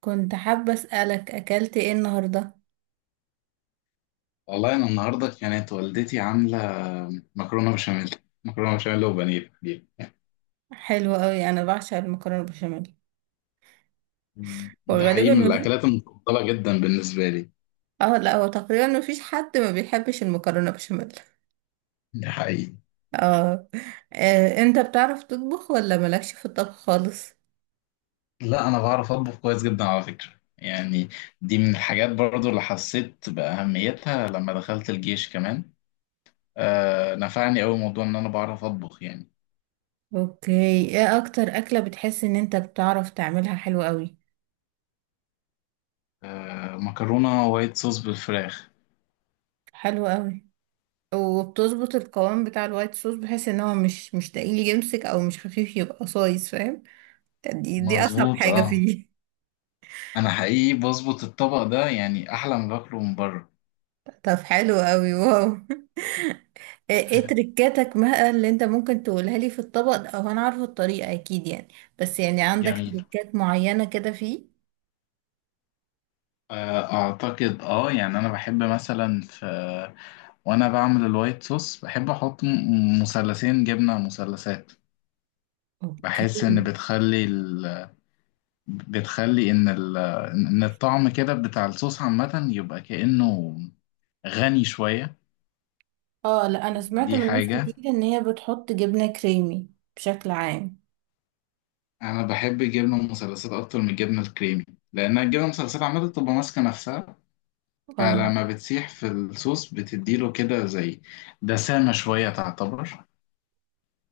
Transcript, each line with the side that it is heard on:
right: كنت حابة أسألك، أكلت إيه النهاردة؟
left: والله انا النهارده كانت والدتي عامله مكرونه بشاميل مكرونه بشاميل وبانيه دي.
right: حلو أوي، أنا بعشق المكرونة بشاميل.
left: ده حقيقي
right: وغالبا
left: من
right: ما في،
left: الاكلات المفضله جدا بالنسبه لي.
right: اه لا، هو تقريبا ما فيش حد ما بيحبش المكرونة بشاميل.
left: ده حقيقي.
right: اه. انت بتعرف تطبخ ولا مالكش في الطبخ خالص؟
left: لا، انا بعرف اطبخ كويس جدا على فكره يعني. دي من الحاجات برضو اللي حسيت باهميتها لما دخلت الجيش كمان. آه، نفعني أوي موضوع ان انا بعرف اطبخ يعني.
right: اوكي. ايه أكتر أكلة بتحس إن انت بتعرف تعملها حلو أوي؟
left: آه، مكرونه وايت صوص بالفراخ.
right: حلو أوي. وبتظبط القوام بتاع الوايت صوص بحيث ان هو مش تقيل يمسك او مش خفيف يبقى صايص، فاهم؟ دي اصعب
left: مظبوط،
right: حاجة
left: اه.
right: فيه.
left: انا حقيقي بظبط الطبق ده يعني احلى ما باكله من بره.
right: طب حلو أوي، واو. ايه تريكاتك بقى اللي انت ممكن تقولها لي في الطبق، او انا عارفه الطريقه اكيد يعني، بس يعني عندك
left: جميل.
right: تريكات معينه كده فيه.
left: اعتقد يعني انا بحب مثلا في. وانا بعمل الوايت صوص بحب احط مثلثين جبنه مثلثات.
right: اوكي.
left: بحس ان بتخلي ال... بتخلي ان ال... ان الطعم كده بتاع الصوص عامه يبقى كانه غني شويه.
right: اه لا، انا سمعت
left: دي
right: من ناس
left: حاجه.
right: كتير ان هي بتحط جبنه كريمي بشكل عام.
left: انا بحب الجبنه المثلثات اكتر من الجبنه الكريمي، لان الجبنه المثلثات عامه بتبقى ماسكه نفسها.
right: اه.
left: فلما بتسيح في الصوص بتديله كده زي دسامه شويه تعتبر.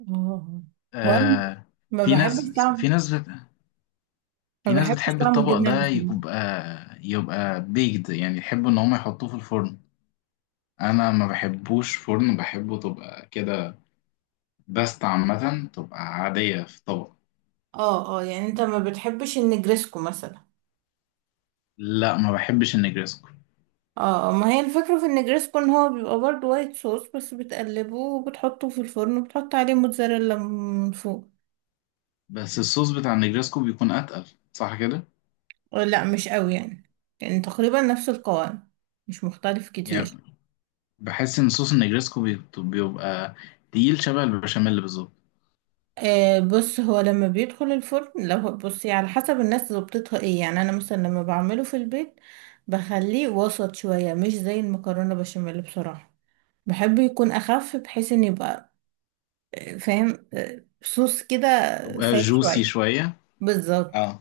right: اه، هو انا
left: آه.
right: ما
left: في
right: بحبش
left: ناس في
right: طعم،
left: ناس بت...
right: ما
left: في ناس
right: بحبش
left: بتحب
right: طعم
left: الطبق
right: الجبنه
left: ده
right: المشلتت.
left: يبقى بيكد يعني يحبوا ان هم يحطوه في الفرن. انا ما بحبوش فرن، بحبه تبقى كده باستا عامه تبقى عاديه في طبق.
right: اه اه، يعني انت ما بتحبش النجرسكو مثلا؟
left: لا، ما بحبش النجريسكو.
right: اه، ما هي الفكره في النجرسكو ان هو بيبقى برضه وايت صوص، بس بتقلبه وبتحطه في الفرن وبتحط عليه موتزاريلا من فوق.
left: بس الصوص بتاع النجريسكو بيكون اتقل، صح كده.
right: لا مش قوي يعني، يعني تقريبا نفس القوام، مش مختلف كتير.
left: يعني بحس ان صوص النجريسكو بيبقى تقيل شبه البشاميل بالظبط.
right: آه بص، هو لما بيدخل الفرن لو بصي على حسب الناس ظبطتها ايه، يعني انا مثلا لما بعمله في البيت بخليه وسط شوية، مش زي المكرونة بشاميل بصراحة. بحب يكون اخف بحيث ان يبقى فاهم، صوص كده
left: بيبقى
right: سايح
left: جوسي
right: شوية
left: شويه.
right: بالظبط.
left: اه.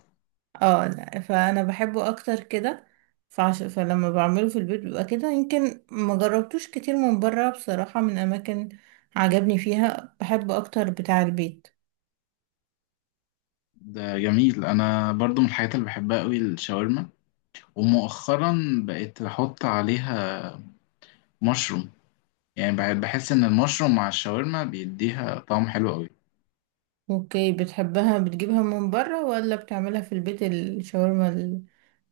right: اه لا، فانا بحبه اكتر كده. فلما بعمله في البيت بيبقى كده. يمكن ما جربتوش كتير من بره بصراحة، من اماكن عجبني فيها، بحب اكتر بتاع البيت.
left: ده جميل، انا برضو من الحاجات اللي بحبها قوي الشاورما. ومؤخرا بقيت احط عليها مشروم. يعني بحس ان المشروم مع الشاورما بيديها طعم حلو قوي.
right: اوكي، بتحبها بتجيبها من بره ولا بتعملها في البيت الشاورما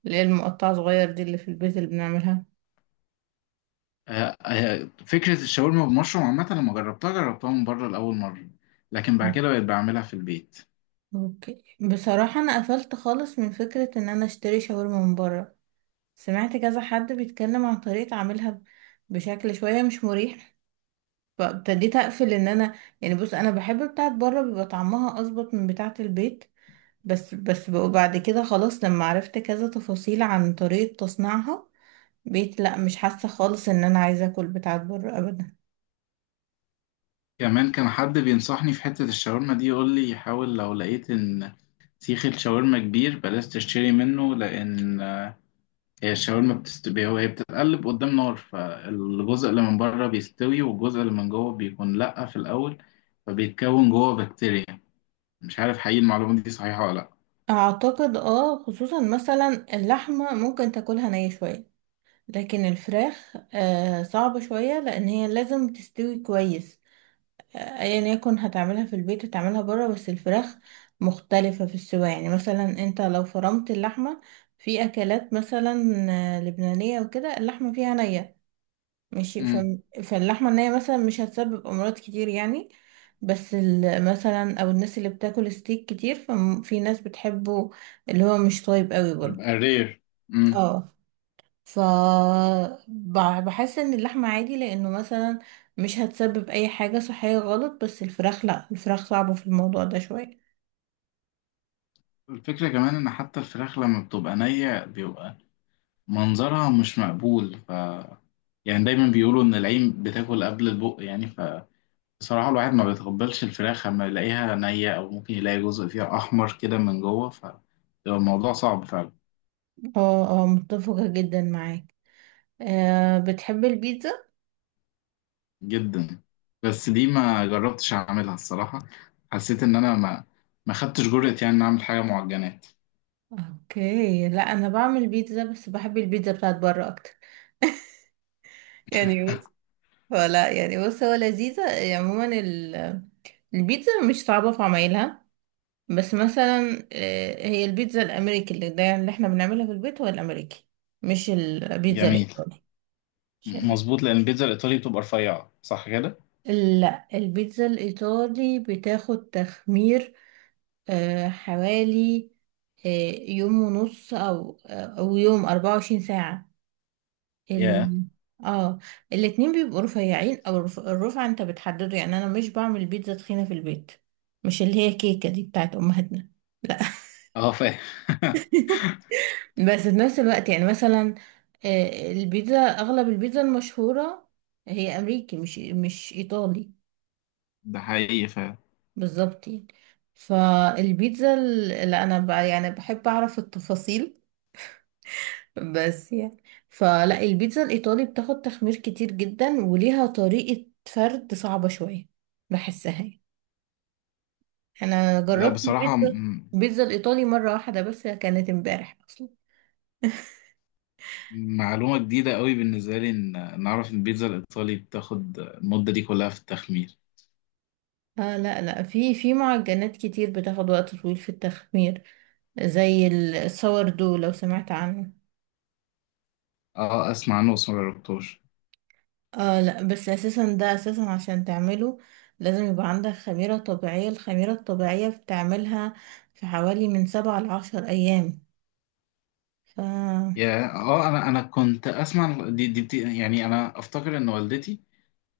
right: اللي هي المقطعة صغير دي اللي في البيت اللي بنعملها؟
left: آه، آه، فكرة الشاورما بمشروم عامة لما جربتها من بره لأول مرة. لكن بعد كده بقيت بعملها في البيت.
right: اوكي بصراحة، انا قفلت خالص من فكرة ان انا اشتري شاورما من بره. سمعت كذا حد بيتكلم عن طريقة عملها بشكل شوية مش مريح، فابتديت اقفل ان انا، يعني بص، انا بحب بتاعت بره، بيبقى طعمها اظبط من بتاعت البيت، بس بقى بعد كده خلاص، لما عرفت كذا تفاصيل عن طريقة تصنيعها بقيت لا، مش حاسة خالص ان انا عايزة اكل بتاعت بره ابدا.
left: كمان كان حد بينصحني في حتة الشاورما دي، يقول لي حاول لو لقيت إن سيخ الشاورما كبير بلاش تشتري منه، لأن هي الشاورما بتستوي، هي بتتقلب قدام نار، فالجزء اللي من بره بيستوي والجزء اللي من جوه بيكون لأ في الأول، فبيتكون جوه بكتيريا. مش عارف حقيقي المعلومة دي صحيحة ولا لأ.
right: اعتقد اه، خصوصا مثلا اللحمة ممكن تاكلها نية شوية، لكن الفراخ آه صعبة شوية لان هي لازم تستوي كويس. ايا يكن هتعملها في البيت هتعملها بره، بس الفراخ مختلفة في السوا. يعني مثلا انت لو فرمت اللحمة في اكلات مثلا لبنانية وكده، اللحمة فيها نية ماشي.
left: مم.
right: فاللحمة النية مثلا مش هتسبب امراض كتير يعني، بس مثلا او الناس اللي بتاكل ستيك كتير، ففي ناس بتحبه اللي هو مش طيب قوي برضه.
left: يبقى رير. مم.
right: اه. ف بحس ان اللحمة عادي لانه مثلا مش هتسبب اي حاجة صحية غلط، بس الفراخ لا، الفراخ صعبة في الموضوع ده شوية.
left: الفكرة كمان إن حتى الفراخ لما بتبقى نية بيبقى منظرها مش مقبول، ف يعني دايما بيقولوا إن العين بتاكل قبل البق يعني، فبصراحة الواحد ما بيتقبلش الفراخ لما يلاقيها نية أو ممكن يلاقي جزء فيها أحمر كده من جوه، ف بيبقى الموضوع صعب فعلا.
right: اه اه، متفقة جدا معاك. أه، بتحب البيتزا؟
left: جدا. بس دي ما جربتش اعملها الصراحة. حسيت ان انا ما خدتش جرأة يعني ان اعمل حاجة معجنات.
right: اوكي، لا انا بعمل بيتزا، بس بحب البيتزا بتاعت بره اكتر. يعني بص، فلا يعني بص، هو لذيذة يعني عموما البيتزا مش صعبة في عمايلها. بس مثلا هي البيتزا الامريكي اللي ده اللي احنا بنعملها في البيت هو الامريكي، مش البيتزا
left: جميل.
right: الايطالي، عشان،
left: مظبوط، لان البيتزا الايطالي بتبقى رفيعة، صح كده.
right: لا البيتزا الإيطالي بتاخد تخمير حوالي آه، يوم ونص، أو أو يوم، 24 ساعة.
left: ياه.
right: ال... اه، الاتنين بيبقوا رفيعين، أو الرفعة أنت بتحدده. يعني أنا مش بعمل بيتزا تخينة في البيت، مش اللي هي كيكة دي بتاعت أمهاتنا، لا.
left: اه، فاهم.
right: بس في نفس الوقت يعني مثلا، البيتزا، أغلب البيتزا المشهورة هي أمريكي، مش إيطالي.
left: ده حقيقي، فاهم.
right: بالظبط يعني. فالبيتزا لا انا بقى يعني بحب اعرف التفاصيل، بس يعني، فلا البيتزا الايطالي بتاخد تخمير كتير جدا وليها طريقة فرد صعبة شوية، بحسها يعني. انا
left: لا
right: جربت
left: بصراحة
right: البيتزا، البيتزا الايطالي مرة واحدة، بس كانت امبارح اصلا.
left: معلومة جديدة قوي بالنسبة لي ان نعرف ان البيتزا الايطالي بتاخد المدة دي كلها في التخمير.
right: آه لا لا، في معجنات كتير بتاخد وقت طويل في التخمير، زي الساوردو لو سمعت عنه.
left: اه، اسمع عنه بس ما جربتوش.
right: اه لا، بس اساسا ده اساسا عشان تعمله لازم يبقى عندك خميرة طبيعية، الخميرة الطبيعية بتعملها في حوالي من سبعة لعشر ايام. ف
left: يا اه انا كنت اسمع يعني انا افتكر ان والدتي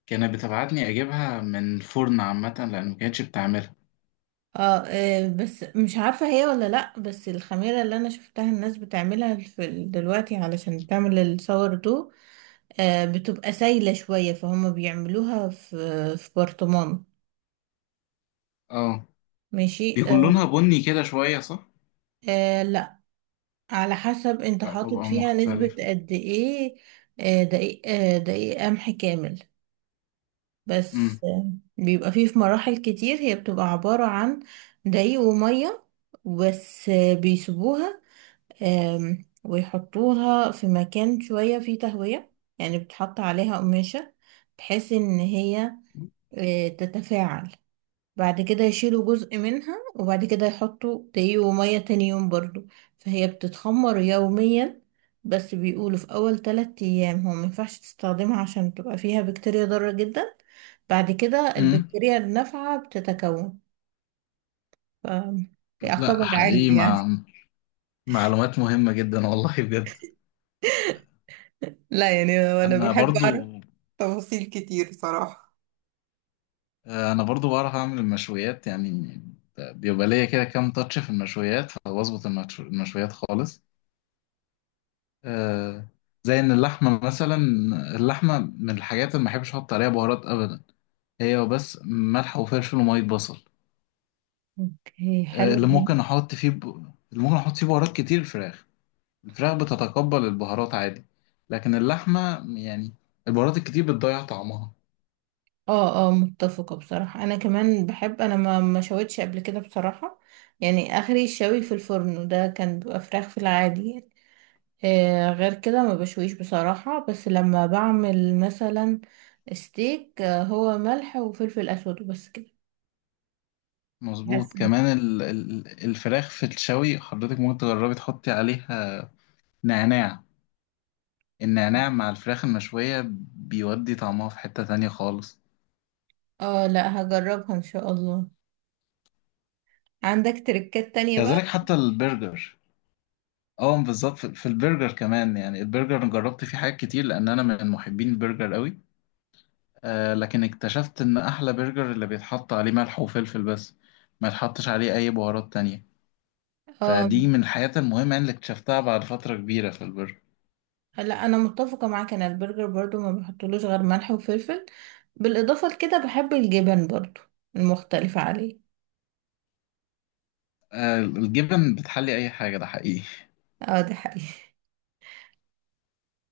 left: كانت بتبعتني اجيبها من فرن عامة لان ما كانتش بتعملها.
right: اه. بس مش عارفة هي ولا لا، بس الخميرة اللي انا شفتها الناس بتعملها في دلوقتي علشان تعمل الصور دو، آه بتبقى سايلة شوية، فهم بيعملوها في في برطمان،
left: اه،
right: ماشي
left: بيكون
right: آه.
left: لونها بني كده شوية، صح؟
right: آه، على حسب انت
left: لا،
right: حاطط
left: طبقة
right: فيها نسبة
left: مختلفة.
right: قد ايه، دقيق، دقيق قمح كامل، بس
left: امم.
right: بيبقى فيه، في مراحل كتير هي بتبقى عبارة عن دقيق ومية بس. بيسيبوها، ويحطوها في مكان شوية فيه تهوية، يعني بتحط عليها قماشة بحيث ان هي تتفاعل. بعد كده يشيلوا جزء منها، وبعد كده يحطوا دقيق ومية تاني يوم برضو، فهي بتتخمر يوميا. بس بيقولوا في أول 3 أيام هو مينفعش تستخدمها عشان بتبقى فيها بكتيريا ضارة جدا، بعد كده
left: امم.
right: البكتيريا النافعة بتتكون. ف
left: لا
right: يعتبر علم
left: حقيقي
right: يعني.
left: معلومات مهمة جدا والله بجد.
right: لا يعني أنا
left: انا
right: بحب أعرف.
left: برضو انا برضو بعرف اعمل المشويات يعني. بيبقى ليا كده كام تاتش في المشويات، فبظبط المشويات خالص. آه، زي ان اللحمه مثلا. اللحمه من الحاجات اللي ما بحبش احط عليها بهارات ابدا. هي بس ملح وفلفل وميه بصل.
right: اوكي
left: آه،
right: حلو
left: اللي
right: أوي.
left: ممكن احط فيه ب... اللي ممكن احط فيه بهارات كتير الفراخ. الفراخ بتتقبل البهارات عادي، لكن اللحمة يعني البهارات الكتير بتضيع طعمها.
right: اه اه متفقة بصراحة. أنا كمان بحب، أنا ما شويتش قبل كده بصراحة، يعني آخري الشوي في الفرن وده كان بيبقى فراخ في العادي يعني. غير كده ما بشويش بصراحة، بس لما بعمل مثلا ستيك، هو ملح وفلفل اسود وبس كده.
left: مظبوط.
right: حاسه إن-
left: كمان الفراخ في الشوي حضرتك ممكن تجربي تحطي عليها نعناع. النعناع مع الفراخ المشوية بيودي طعمها في حتة تانية خالص.
right: اه لا، هجربها ان شاء الله. عندك تركات تانية
left: كذلك
right: بقى؟
left: حتى البرجر. اه بالظبط، في البرجر كمان، يعني البرجر أنا جربت فيه حاجات كتير لان انا من محبين البرجر قوي. آه، لكن اكتشفت ان احلى برجر اللي بيتحط عليه ملح وفلفل بس، ما يتحطش عليه اي بهارات تانية.
right: اه
left: فدي من الحاجات المهمة يعني اللي اكتشفتها بعد فترة كبيرة في البرجر.
right: لا، انا متفقة معاك، انا البرجر برضو ما بحطلوش غير ملح وفلفل، بالاضافة لكده بحب الجبن برضو المختلفة عليه.
left: آه، الجبن بتحلي اي حاجة، ده حقيقي.
right: اه، ده حقيقي.